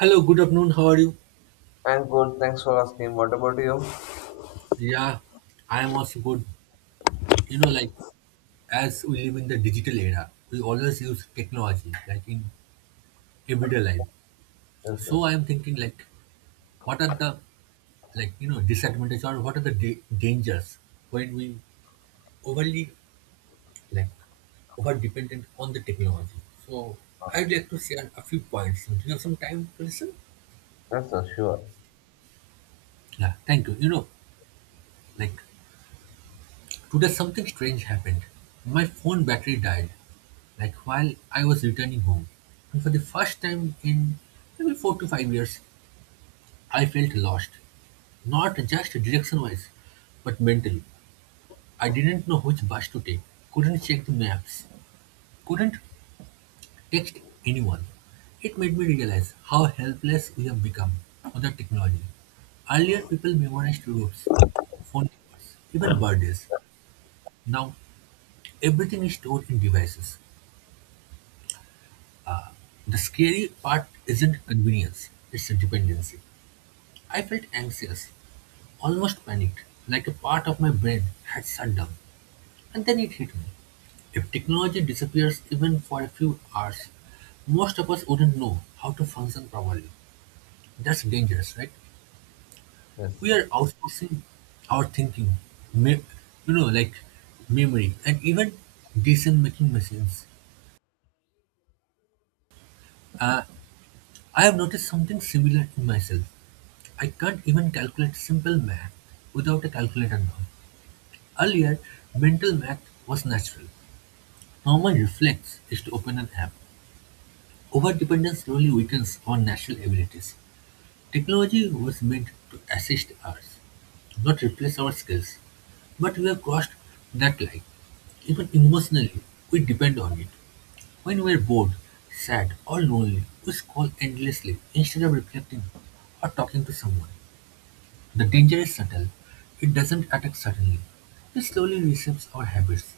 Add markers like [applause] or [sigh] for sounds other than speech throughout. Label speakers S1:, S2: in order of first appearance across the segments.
S1: Hello, good afternoon. How are you?
S2: And good, thanks for asking. What about you?
S1: Yeah, I am also good. Like as we live in the digital era, we always use technology, like in everyday life.
S2: Yes,
S1: So I
S2: yes.
S1: am thinking, like, what are the, like, disadvantages or what are the dangers when we overly, like, over dependent on the technology? So I'd like to share a few points. Do you have some time to listen?
S2: Yes, yes, sure.
S1: Yeah, thank you. Like today something strange happened. My phone battery died. Like, while I was returning home, and for the first time in maybe 4 to 5 years, I felt lost. Not just direction wise, but mentally. I didn't know which bus to take, couldn't check the maps, couldn't text anyone. It made me realize how helpless we have become under technology. Earlier, people memorized routes, phone numbers, even birthdays. Now, everything is stored in devices. The scary part isn't convenience, it's a dependency. I felt anxious, almost panicked, like a part of my brain had shut down. And then it hit me. If technology disappears even for a few hours, most of us wouldn't know how to function properly. That's dangerous, right?
S2: Yes,
S1: We are
S2: yes.
S1: outsourcing our thinking, me- like memory, and even decision making machines. Uh, I have noticed something similar in myself. I can't even calculate simple math without a calculator now. Earlier, mental math was natural. Normal reflex is to open an app. Overdependence slowly weakens our natural abilities. Technology was meant to assist us, not replace our skills. But we have crossed that line. Even emotionally, we depend on it. When we are bored, sad, or lonely, we scroll endlessly instead of reflecting or talking to someone. The danger is subtle. It doesn't attack suddenly. It slowly reshapes our habits,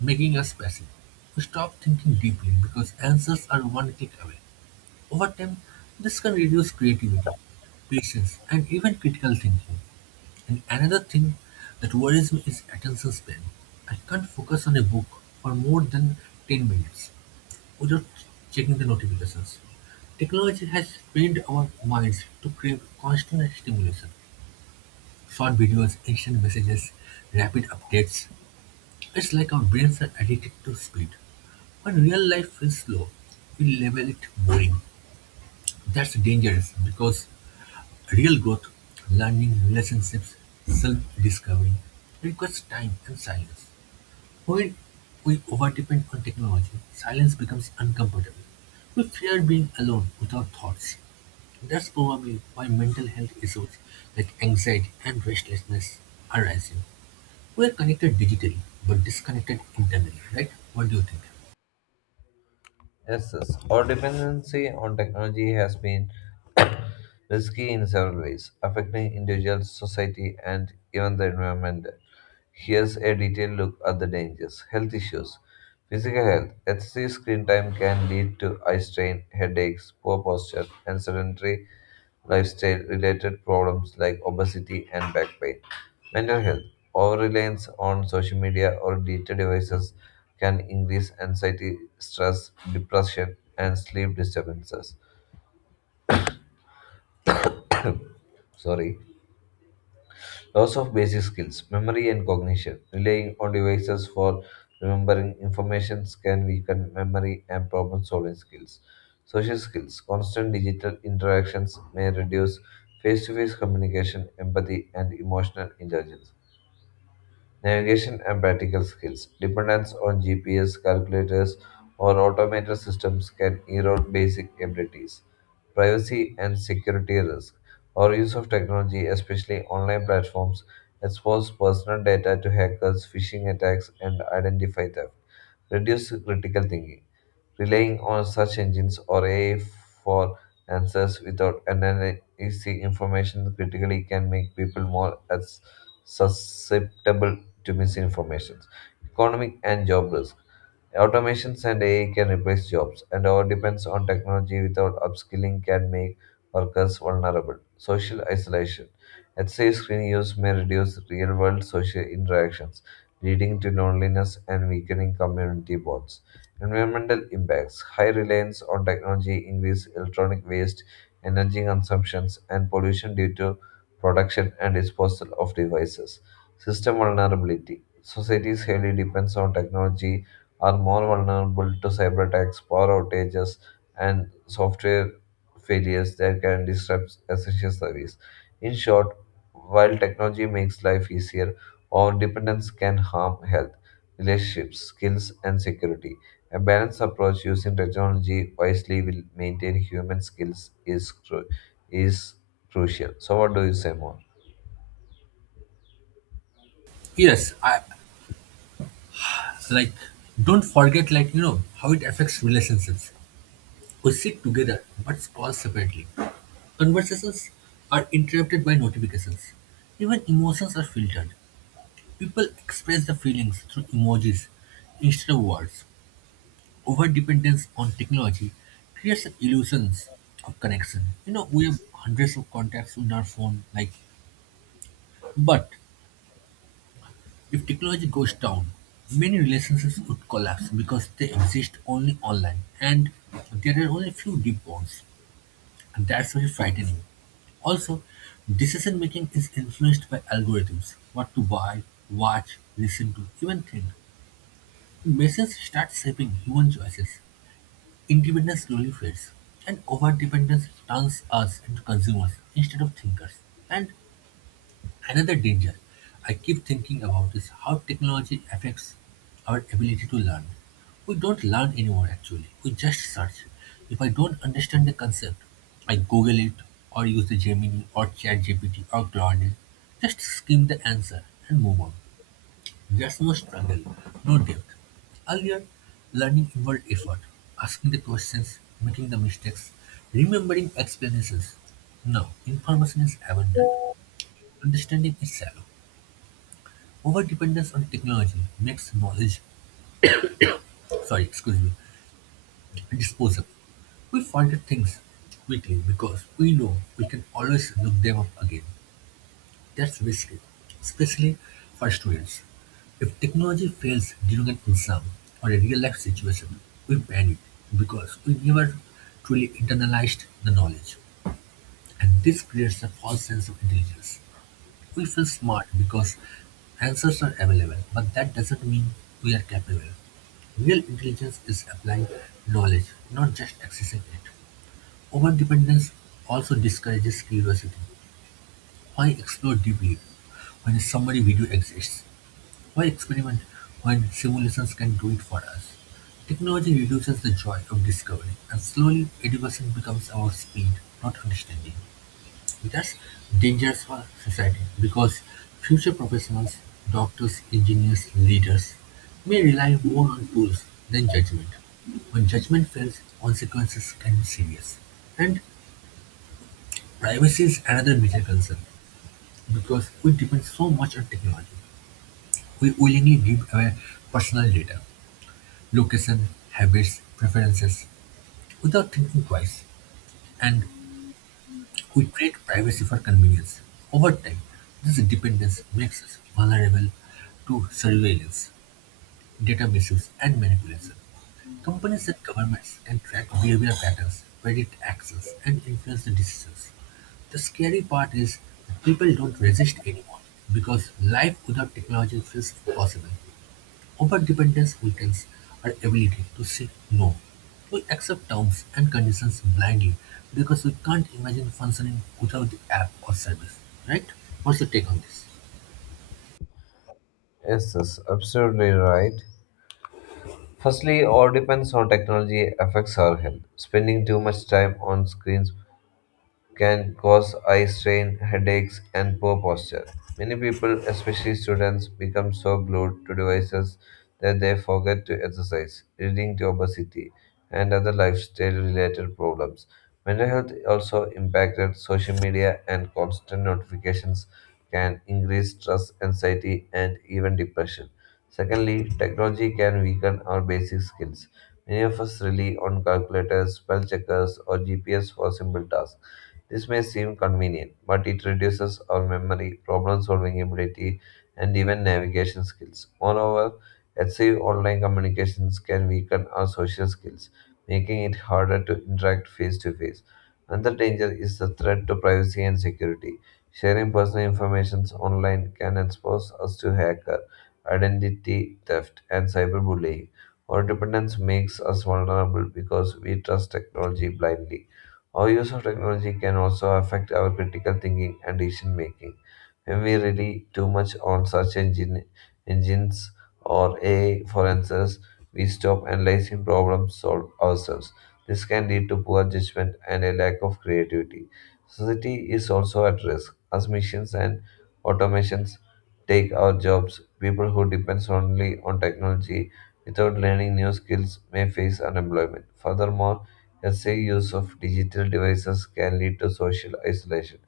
S1: making us passive. We stop thinking deeply because answers are one click away. Over time, this can reduce creativity, patience, and even critical thinking. And another thing that worries me is attention span. I can't focus on a book for more than 10 minutes without checking the notifications. Technology has trained our minds to crave constant stimulation. Short videos, instant messages, rapid updates. It's like our brains are addicted to speed. When real life feels slow, we label it boring. That's dangerous because real growth, learning, relationships, self-discovery, requires time and silence. When we overdepend on technology, silence becomes uncomfortable. We fear being alone with our thoughts. That's probably why mental health issues like anxiety and restlessness are rising. We are connected digitally, but disconnected internally, right? What do you think?
S2: Yes, yes. Our dependency on technology has been [coughs] risky in several ways, affecting individuals, society, and even the environment. Here's a detailed look at the dangers. Health issues. Physical health. Excessive screen time can lead to eye strain, headaches, poor posture, and sedentary lifestyle related problems like obesity and back pain. Mental health. Over reliance on social media or digital devices can increase anxiety, stress, depression, and sleep disturbances. Sorry. Loss of basic skills, memory and cognition. Relying on devices for remembering information can weaken memory and problem solving skills. Social skills, constant digital interactions may reduce face to face communication, empathy, and emotional intelligence. Navigation and practical skills. Dependence on GPS, calculators, or automated systems can erode basic abilities. Privacy and security risk. Our use of technology, especially online platforms, expose personal data to hackers, phishing attacks, and identity theft. Reduce critical thinking. Relying on search engines or AI for answers without analyzing information critically can make people more as susceptible to misinformation. Economic and job risk. Automations and AI can replace jobs, and our dependence on technology without upskilling can make workers vulnerable. Social isolation. Excessive screen use may reduce real world social interactions, leading to loneliness and weakening community bonds. Environmental impacts. High reliance on technology increase electronic waste, energy consumptions, and pollution due to production and disposal of devices. System vulnerability. Societies heavily depends on technology are more vulnerable to cyber attacks, power outages, and software failures that can disrupt essential service. In short, while technology makes life easier, our dependence can harm health, relationships, skills, and security. A balanced approach using technology wisely will maintain human skills is crucial. So, what do you say more?
S1: Yes, I, like, don't forget, like, how it affects relationships. We sit together but call separately. Conversations are interrupted by notifications. Even emotions are filtered. People express their feelings through emojis instead of words. Overdependence on technology creates an illusion of connection. We have hundreds of contacts in our phone, like, but if technology goes down, many relationships would collapse because they exist only online and there are only few deep bonds. And that's very frightening. Also, decision making is influenced by algorithms what to buy, watch, listen to, even think. Machines start shaping human choices. Independence slowly fades, and overdependence turns us into consumers instead of thinkers. And another danger I keep thinking about is how technology affects our ability to learn. We don't learn anymore actually, we just search. If I don't understand the concept, I Google it or use the Gemini or ChatGPT or Claude. Just skim the answer and move on. There's no struggle, no depth. Earlier, learning involved effort, asking the questions, making the mistakes, remembering explanations. Now, information is abundant, understanding is shallow. Overdependence on technology makes knowledge, sorry, excuse me, disposable. We forget things quickly because we know we can always look them up again. That's risky, especially for students. If technology fails during an exam or a real life situation, we panic because we never truly internalized the knowledge. And this creates a false sense of intelligence. We feel smart because answers are available, but that doesn't mean we are capable. Real intelligence is applying knowledge, not just accessing it. Overdependence also discourages curiosity. Why explore deeply when a summary video exists? Why experiment when simulations can do it for us? Technology reduces the joy of discovery, and slowly education becomes about speed, not understanding. That's dangerous for society because future professionals, doctors, engineers, leaders, may rely more on tools than judgment. When judgment fails, consequences can be serious. And privacy is another major concern because we depend so much on technology. We willingly give away personal data, location, habits, preferences without thinking twice. And we trade privacy for convenience. Over time, this dependence makes us vulnerable to surveillance, data misuse, and manipulation. Companies and governments can track behavior patterns, predict actions, and influence the decisions. The scary part is that people don't resist anymore because life without technology feels impossible. Overdependence weakens our ability to say no. We accept terms and conditions blindly because we can't imagine functioning without the app or service, right? What's your take on this?
S2: Yes, that's absolutely right. Firstly, all depends how technology affects our health. Spending too much time on screens can cause eye strain, headaches, and poor posture. Many people, especially students, become so glued to devices that they forget to exercise, leading to obesity and other lifestyle related problems. Mental health also impacted social media and constant notifications can increase stress, anxiety, and even depression. Secondly, technology can weaken our basic skills. Many of us rely on calculators, spell checkers, or GPS for simple tasks. This may seem convenient, but it reduces our memory, problem solving ability, and even navigation skills. Moreover, excessive online communications can weaken our social skills, making it harder to interact face to face. Another danger is the threat to privacy and security. Sharing personal information online can expose us to hacker, identity theft, and cyberbullying. Our dependence makes us vulnerable because we trust technology blindly. Our use of technology can also affect our critical thinking and decision making. When we rely too much on engines or AI for answers, we stop analyzing problems solved ourselves. This can lead to poor judgment and a lack of creativity. Society is also at risk as machines and automations take our jobs. People who depend solely on technology without learning new skills may face unemployment. Furthermore, excessive use of digital devices can lead to social isolation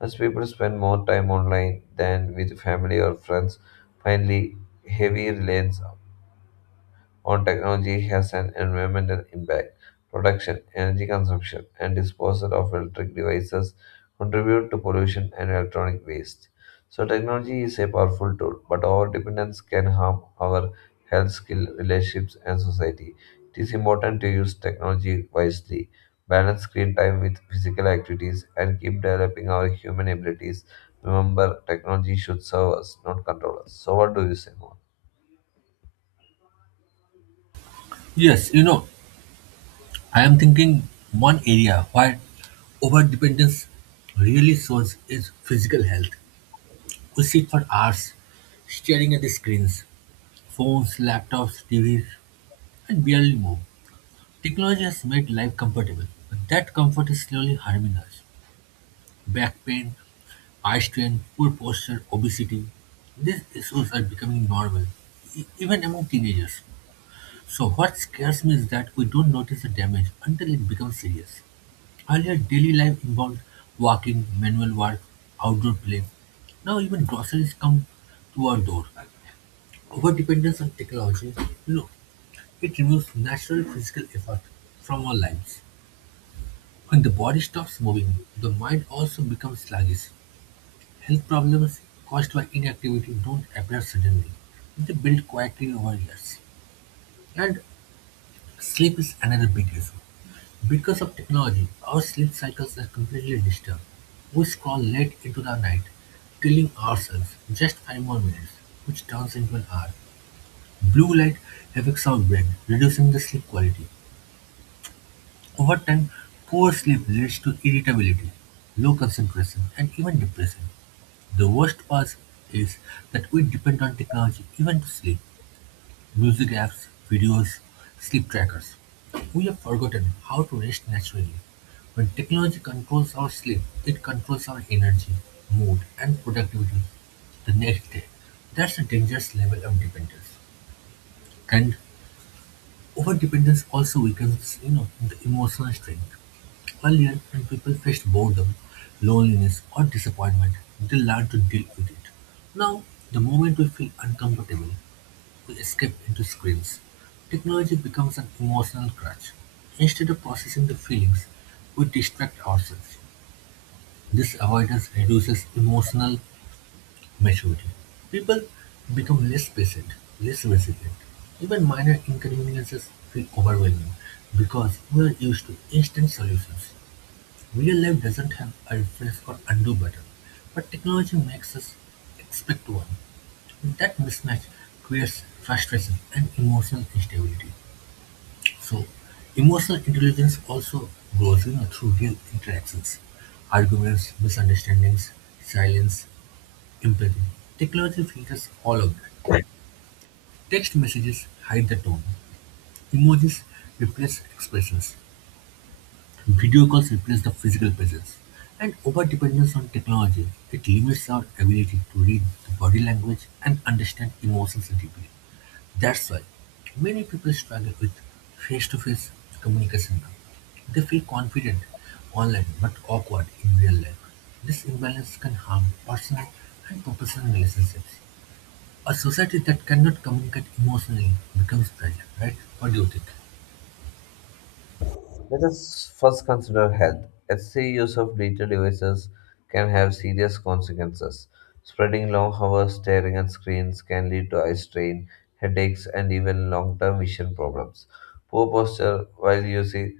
S2: as people spend more time online than with family or friends. Finally, heavy lanes on technology has an environmental impact. Production, energy consumption, and disposal of electric devices contribute to pollution and electronic waste. So, technology is a powerful tool, but our dependence can harm our health, skill, relationships, and society. It is important to use technology wisely, balance screen time with physical activities, and keep developing our human abilities. Remember, technology should serve us, not control us. So, what do you say more?
S1: Yes, I am thinking one area where overdependence really shows is physical health. We sit for hours staring at the screens, phones, laptops, TVs, and barely move. Technology has made life comfortable, but that comfort is slowly harming us. Back pain, eye strain, poor posture, obesity. These issues are becoming normal, even among teenagers. So, what scares me is that we don't notice the damage until it becomes serious. Earlier, daily life involved walking, manual work, outdoor play. Now, even groceries come to our door. Over dependence on technology, you know, it removes natural physical effort from our lives. When the body stops moving, the mind also becomes sluggish. Health problems caused by inactivity don't appear suddenly. They build quietly over years. And sleep is another big issue. Because of technology, our sleep cycles are completely disturbed. We scroll late into the night, telling ourselves just 5 more minutes, which turns into an hour. Blue light affects our brain, reducing the sleep quality. Over time, poor sleep leads to irritability, low concentration, and even depression. The worst part is that we depend on technology even to sleep. Music apps, videos, sleep trackers. We have forgotten how to rest naturally. When technology controls our sleep, it controls our energy, mood, and productivity the next day. That's a dangerous level of dependence. And overdependence also weakens, the emotional strength. Earlier, when people faced boredom, loneliness, or disappointment, they learned to deal with it. Now, the moment we feel uncomfortable, we escape into screens. Technology becomes an emotional crutch. Instead of processing the feelings, we distract ourselves. This avoidance reduces emotional maturity. People become less patient, less resilient. Even minor inconveniences feel overwhelming because we are used to instant solutions. Real life doesn't have a refresh or undo button, but technology makes us expect one. That mismatch creates frustration and emotional instability. So, emotional intelligence also grows through real interactions, arguments, misunderstandings, silence, empathy. Technology filters all of that. Text messages hide the tone. Emojis replace expressions. Video calls replace the physical presence, and overdependence on technology, it limits our ability to read the body language and understand emotions deeply. That's why many people struggle with face-to-face communication now. They feel confident online but awkward in real life. This imbalance can harm personal and professional relationships. A society that cannot communicate emotionally becomes fragile, right? What do you think?
S2: Let us first consider health. Excessive use of digital devices can have serious consequences. Spreading long hours staring at screens can lead to eye strain, headaches, and even long term vision problems. Poor posture while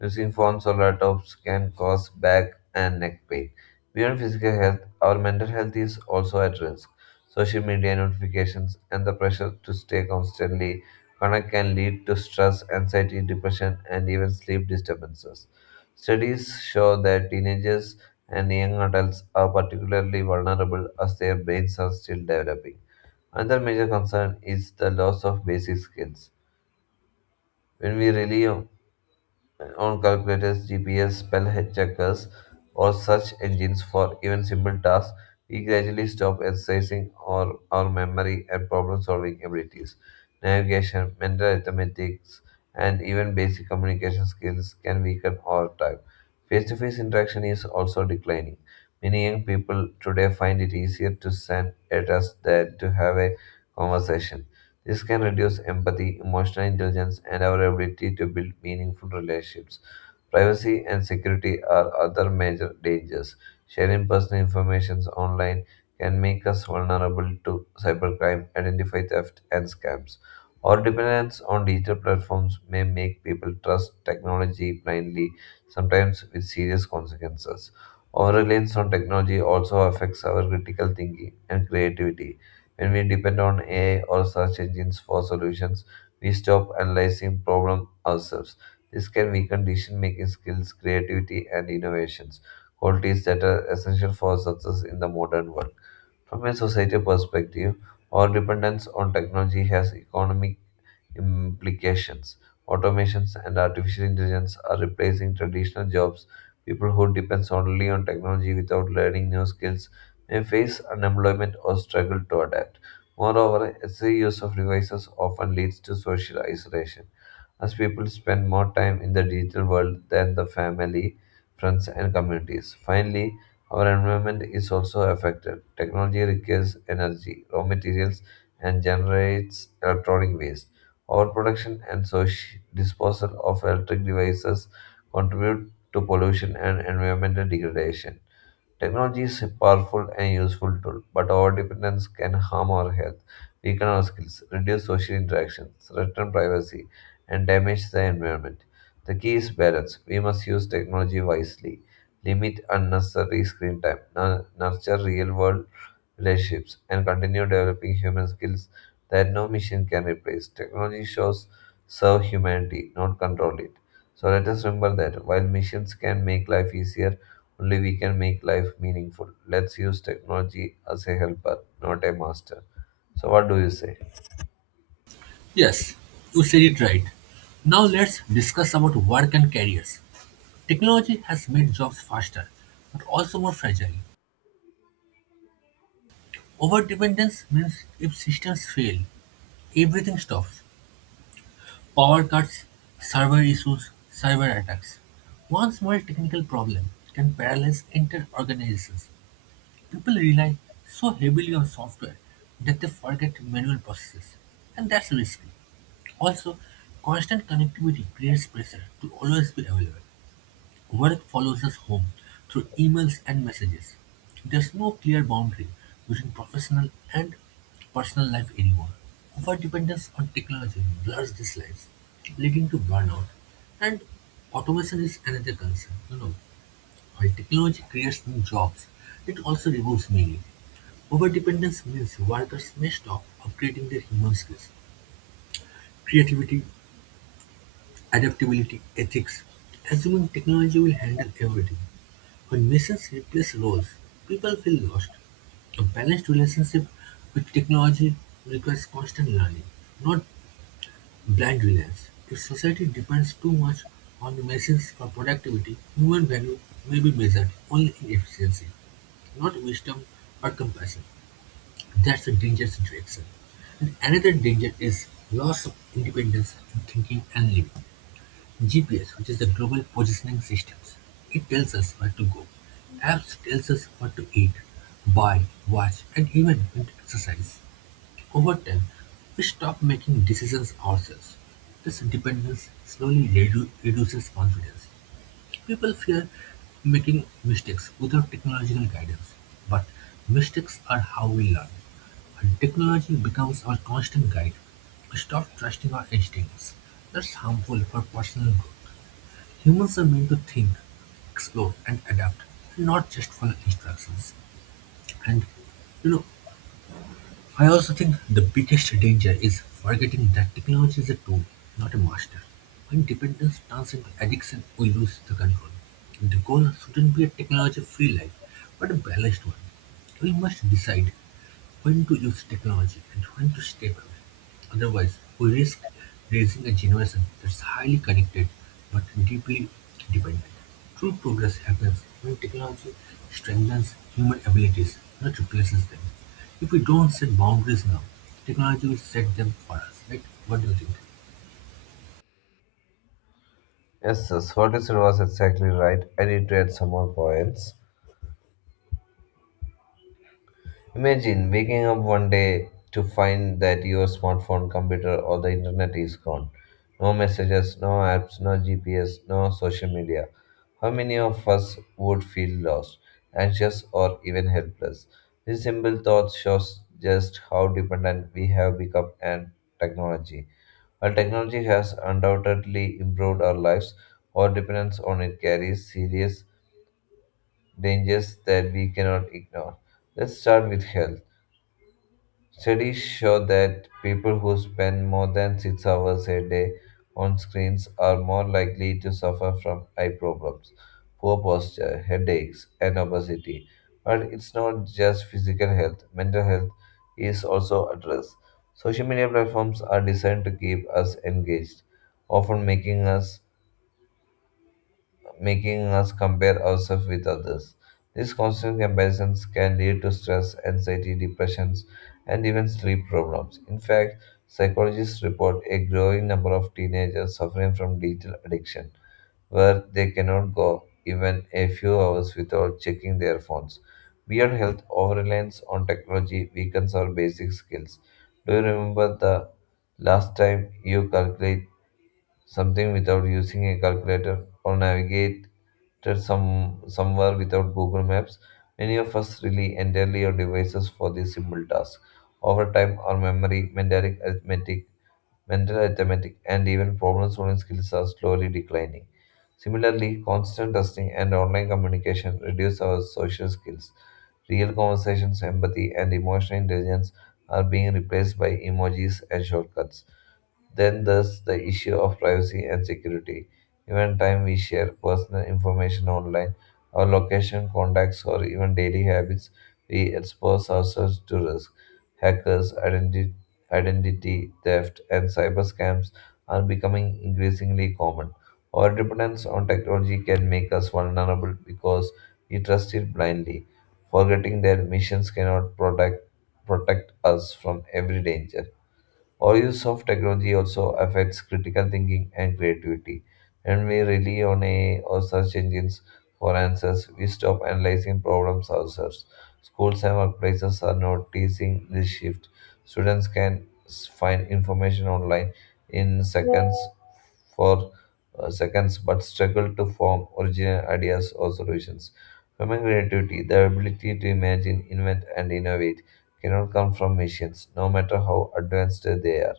S2: using phones or laptops can cause back and neck pain. Beyond physical health, our mental health is also at risk. Social media notifications and the pressure to stay constantly connected can lead to stress, anxiety, depression, and even sleep disturbances. Studies show that teenagers and young adults are particularly vulnerable as their brains are still developing. Another major concern is the loss of basic skills. When we rely on calculators, GPS, spell checkers, or search engines for even simple tasks, we gradually stop exercising our memory and problem solving abilities. Navigation, mental arithmetics, and even basic communication skills can weaken over time. Face to face interaction is also declining. Many young people today find it easier to send a text than to have a conversation. This can reduce empathy, emotional intelligence, and our ability to build meaningful relationships. Privacy and security are other major dangers. Sharing personal information online can make us vulnerable to cybercrime, identify theft, and scams. Our dependence on digital platforms may make people trust technology blindly, sometimes with serious consequences. Our reliance on technology also affects our critical thinking and creativity. When we depend on AI or search engines for solutions, we stop analyzing problems ourselves. This can weaken decision making skills, creativity, and innovations, qualities that are essential for success in the modern world. From a societal perspective, our dependence on technology has economic implications. Automations and artificial intelligence are replacing traditional jobs. People who depend solely on technology without learning new skills may face unemployment or struggle to adapt. Moreover, excessive use of devices often leads to social isolation as people spend more time in the digital world than the family, friends, and communities. Finally, our environment is also affected. Technology requires energy, raw materials, and generates electronic waste. Overproduction and social disposal of electric devices contribute to pollution and environmental degradation. Technology is a powerful and useful tool, but our dependence can harm our health, weaken our skills, reduce social interaction, threaten privacy, and damage the environment. The key is balance. We must use technology wisely, limit unnecessary screen time, nurture real world relationships, and continue developing human skills that no machine can replace. Technology shows serve humanity, not control it. So let us remember that while machines can make life easier, only we can make life meaningful. Let's use technology as a helper, not a master. So, what do you say?
S1: Yes, you said it right. Now let's discuss about work and careers. Technology has made jobs faster, but also more fragile. Overdependence means if systems fail, everything stops. Power cuts, server issues, cyber attacks. One small technical problem can paralyze entire organizations. People rely so heavily on software that they forget manual processes, and that's risky. Also, constant connectivity creates pressure to always be available. Work follows us home through emails and messages. There's no clear boundary between professional and personal life anymore. Overdependence on technology blurs these lines, leading to burnout. And automation is another concern. While technology creates new jobs, it also removes many. Overdependence means workers may stop upgrading their human skills, creativity, adaptability, ethics, assuming technology will handle everything. When missions replace roles, people feel lost. A balanced relationship with technology requires constant learning, not blind reliance. If society depends too much on the machines for productivity, human value may be measured only in efficiency, not wisdom or compassion. That's a dangerous direction. And another danger is loss of independence in thinking and living. GPS, which is the global positioning systems, it tells us where to go. Apps tells us what to eat, buy, watch and even when to exercise. Over time, we stop making decisions ourselves. This dependence slowly reduces confidence. People fear making mistakes without technological guidance, but mistakes are how we learn. And technology becomes our constant guide. We stop trusting our instincts. That's harmful for personal growth. Humans are meant to think, explore, and adapt, not just follow instructions. And you know, I also think the biggest danger is forgetting that technology is a tool, not a master. When dependence turns into addiction, we lose the control. The goal shouldn't be a technology-free life, but a balanced one. We must decide when to use technology and when to step away. Otherwise, we risk raising a generation that's highly connected but deeply dependent. True progress happens when technology strengthens human abilities, not replaces them. If we don't set boundaries now, technology will set them for us, right? What do you think?
S2: Yes, yes, what you said was exactly right. I need to add some more points. Imagine waking up one day to find that your smartphone, computer, or the internet is gone. No messages, no apps, no GPS, no social media. How many of us would feel lost, anxious, or even helpless? This simple thought shows just how dependent we have become on technology. While technology has undoubtedly improved our lives, our dependence on it carries serious dangers that we cannot ignore. Let's start with health. Studies show that people who spend more than 6 hours a day on screens are more likely to suffer from eye problems, poor posture, headaches, and obesity. But it's not just physical health, mental health is also addressed. Social media platforms are designed to keep us engaged, often making us compare ourselves with others. These constant comparisons can lead to stress, anxiety, depressions, and even sleep problems. In fact, psychologists report a growing number of teenagers suffering from digital addiction, where they cannot go even a few hours without checking their phones. Beyond health, overreliance on technology weakens our basic skills. Do you remember the last time you calculated something without using a calculator, or navigate somewhere without Google Maps? Many of us rely entirely on devices for this simple task. Over time, our memory, mental arithmetic, and even problem-solving skills are slowly declining. Similarly, constant testing and online communication reduce our social skills. Real conversations, empathy, and emotional intelligence are being replaced by emojis and shortcuts. Then there's the issue of privacy and security. Even time we share personal information online, our location, contacts, or even daily habits, we expose ourselves to risk. Hackers, identity theft, and cyber scams are becoming increasingly common. Our dependence on technology can make us vulnerable because we trust it blindly, forgetting that missions cannot protect us from every danger. Overuse of technology also affects critical thinking and creativity. When we rely on AI or search engines for answers, we stop analyzing problems ourselves. Schools and workplaces are noticing this shift. Students can find information online in seconds for seconds, but struggle to form original ideas or solutions. Human creativity, the ability to imagine, invent, and innovate, cannot come from machines, no matter how advanced they are.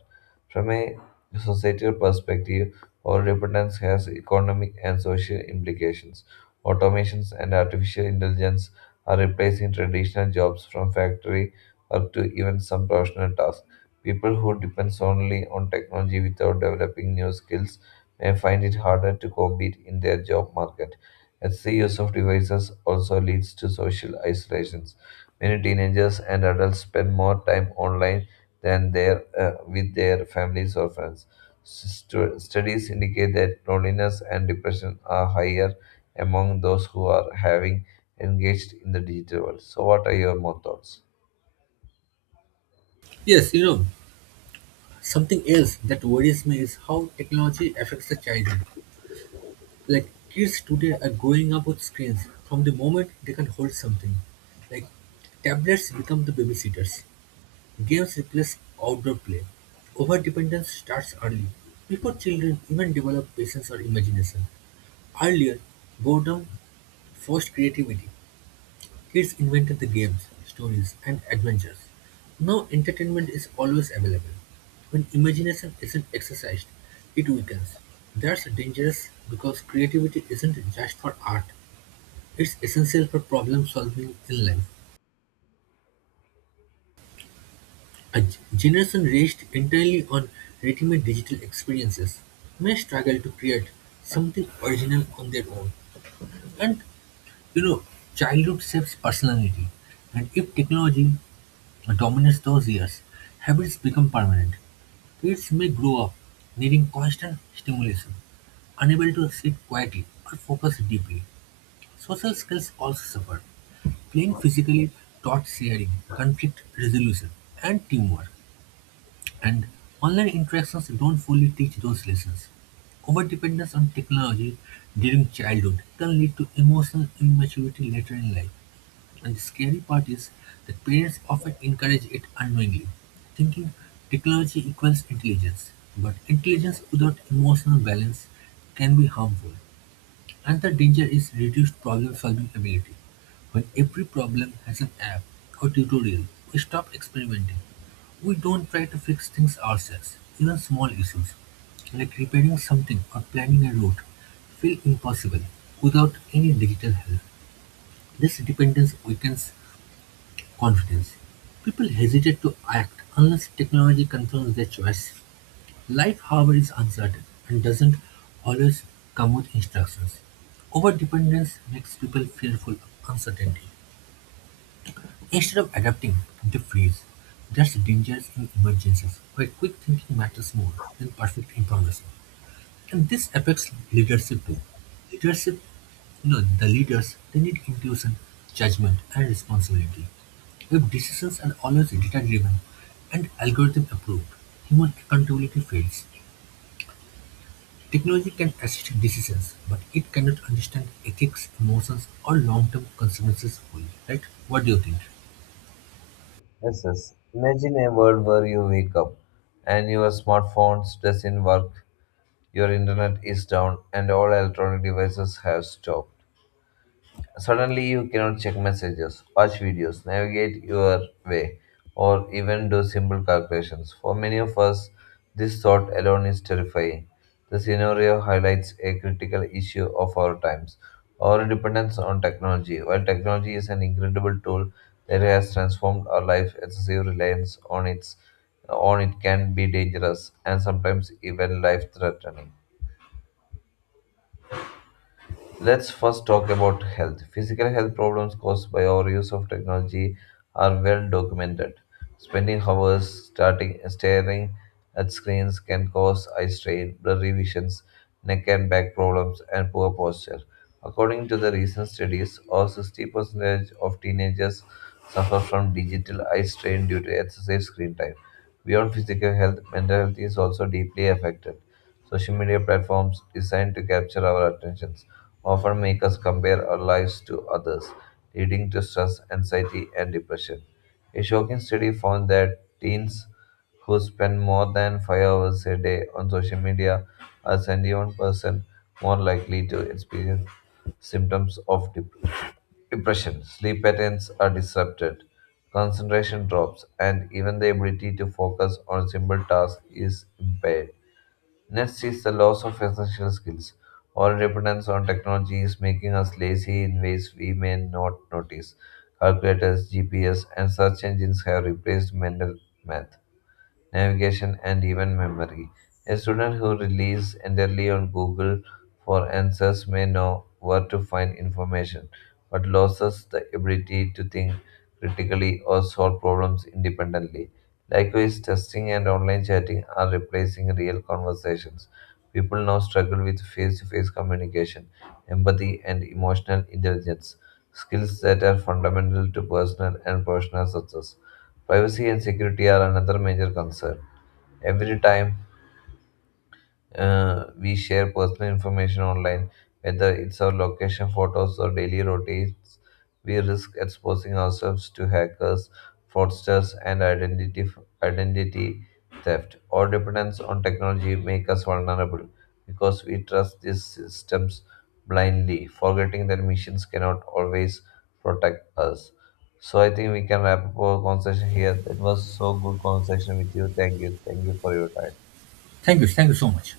S2: From a societal perspective, our dependence has economic and social implications. Automations and artificial intelligence are replacing traditional jobs, from factory work to even some professional tasks. People who depend solely on technology without developing new skills may find it harder to compete in their job market, as the use of devices also leads to social isolations. Many teenagers and adults spend more time online than with their families or friends. Studies indicate that loneliness and depression are higher among those who are having engaged in the digital world. So, what are your more thoughts?
S1: Yes, something else that worries me is how technology affects the children. Like kids today are growing up with screens from the moment they can hold something. Like tablets become the babysitters. Games replace outdoor play; overdependence starts early, before children even develop patience or imagination. Earlier, boredom forced creativity. Kids invented the games, stories, and adventures. Now entertainment is always available. When imagination isn't exercised, it weakens. That's dangerous because creativity isn't just for art, it's essential for problem solving in life. A generation raised entirely on ready-made digital experiences may struggle to create something original on their own. And you know, childhood shapes personality. And if technology dominates those years, habits become permanent. Kids may grow up needing constant stimulation, unable to sit quietly or focus deeply. Social skills also suffer. Playing physically taught sharing, conflict resolution, and teamwork. And online interactions don't fully teach those lessons. Overdependence on technology during childhood can lead to emotional immaturity later in life. And the scary part is that parents often encourage it unknowingly, thinking technology equals intelligence. But intelligence without emotional balance can be harmful. Another danger is reduced problem-solving ability. When every problem has an app or tutorial, we stop experimenting. We don't try to fix things ourselves. Even small issues, like repairing something or planning a route, feel impossible without any digital help. This dependence weakens confidence. People hesitate to act unless technology confirms their choice. Life however is uncertain, and doesn't always come with instructions. Overdependence makes people fearful of uncertainty. Instead of adapting, they freeze. That's dangerous in emergencies, where quick thinking matters more than perfect information. And this affects leadership too. Leadership, the leaders, they need intuition, judgment, and responsibility. If decisions are always data driven and algorithm approved, human accountability fails. Technology can assist decisions, but it cannot understand ethics, emotions, or long-term consequences fully, right? What do you think?
S2: Yes, yes. Imagine a world where you wake up and your smartphone doesn't work, your internet is down, and all electronic devices have stopped. Suddenly, you cannot check messages, watch videos, navigate your way, or even do simple calculations. For many of us, this thought alone is terrifying. The scenario highlights a critical issue of our times: our dependence on technology. While technology is an incredible tool that has transformed our life, excessive reliance on its on it can be dangerous and sometimes even life threatening. Let's first talk about health. Physical health problems caused by our use of technology are well documented. Spending hours staring at screens can cause eye strain, blurry visions, neck and back problems, and poor posture. According to the recent studies, over 60% of teenagers suffer from digital eye strain due to excessive screen time. Beyond physical health, mental health is also deeply affected. Social media platforms designed to capture our attentions often make us compare our lives to others, leading to stress, anxiety, and depression. A shocking study found that teens who spend more than 5 hours a day on social media are 71% more likely to experience symptoms of depression. Sleep patterns are disrupted, concentration drops, and even the ability to focus on simple tasks is impaired. Next is the loss of essential skills. Our dependence on technology is making us lazy in ways we may not notice. Calculators, GPS, and search engines have replaced mental math, navigation, and even memory. A student who relies entirely on Google for answers may know where to find information, but loses the ability to think critically or solve problems independently. Likewise, testing and online chatting are replacing real conversations. People now struggle with face to face communication, empathy, and emotional intelligence, skills that are fundamental to personal and professional success. Privacy and security are another major concern. Every time we share personal information online, whether it's our location photos or daily routines, we risk exposing ourselves to hackers, fraudsters, and identity theft. Our dependence on technology make us vulnerable because we trust these systems blindly, forgetting that missions cannot always protect us. So I think we can wrap up our conversation here. It was so good conversation with you. Thank you. Thank you for your time.
S1: Thank you. Thank you so much.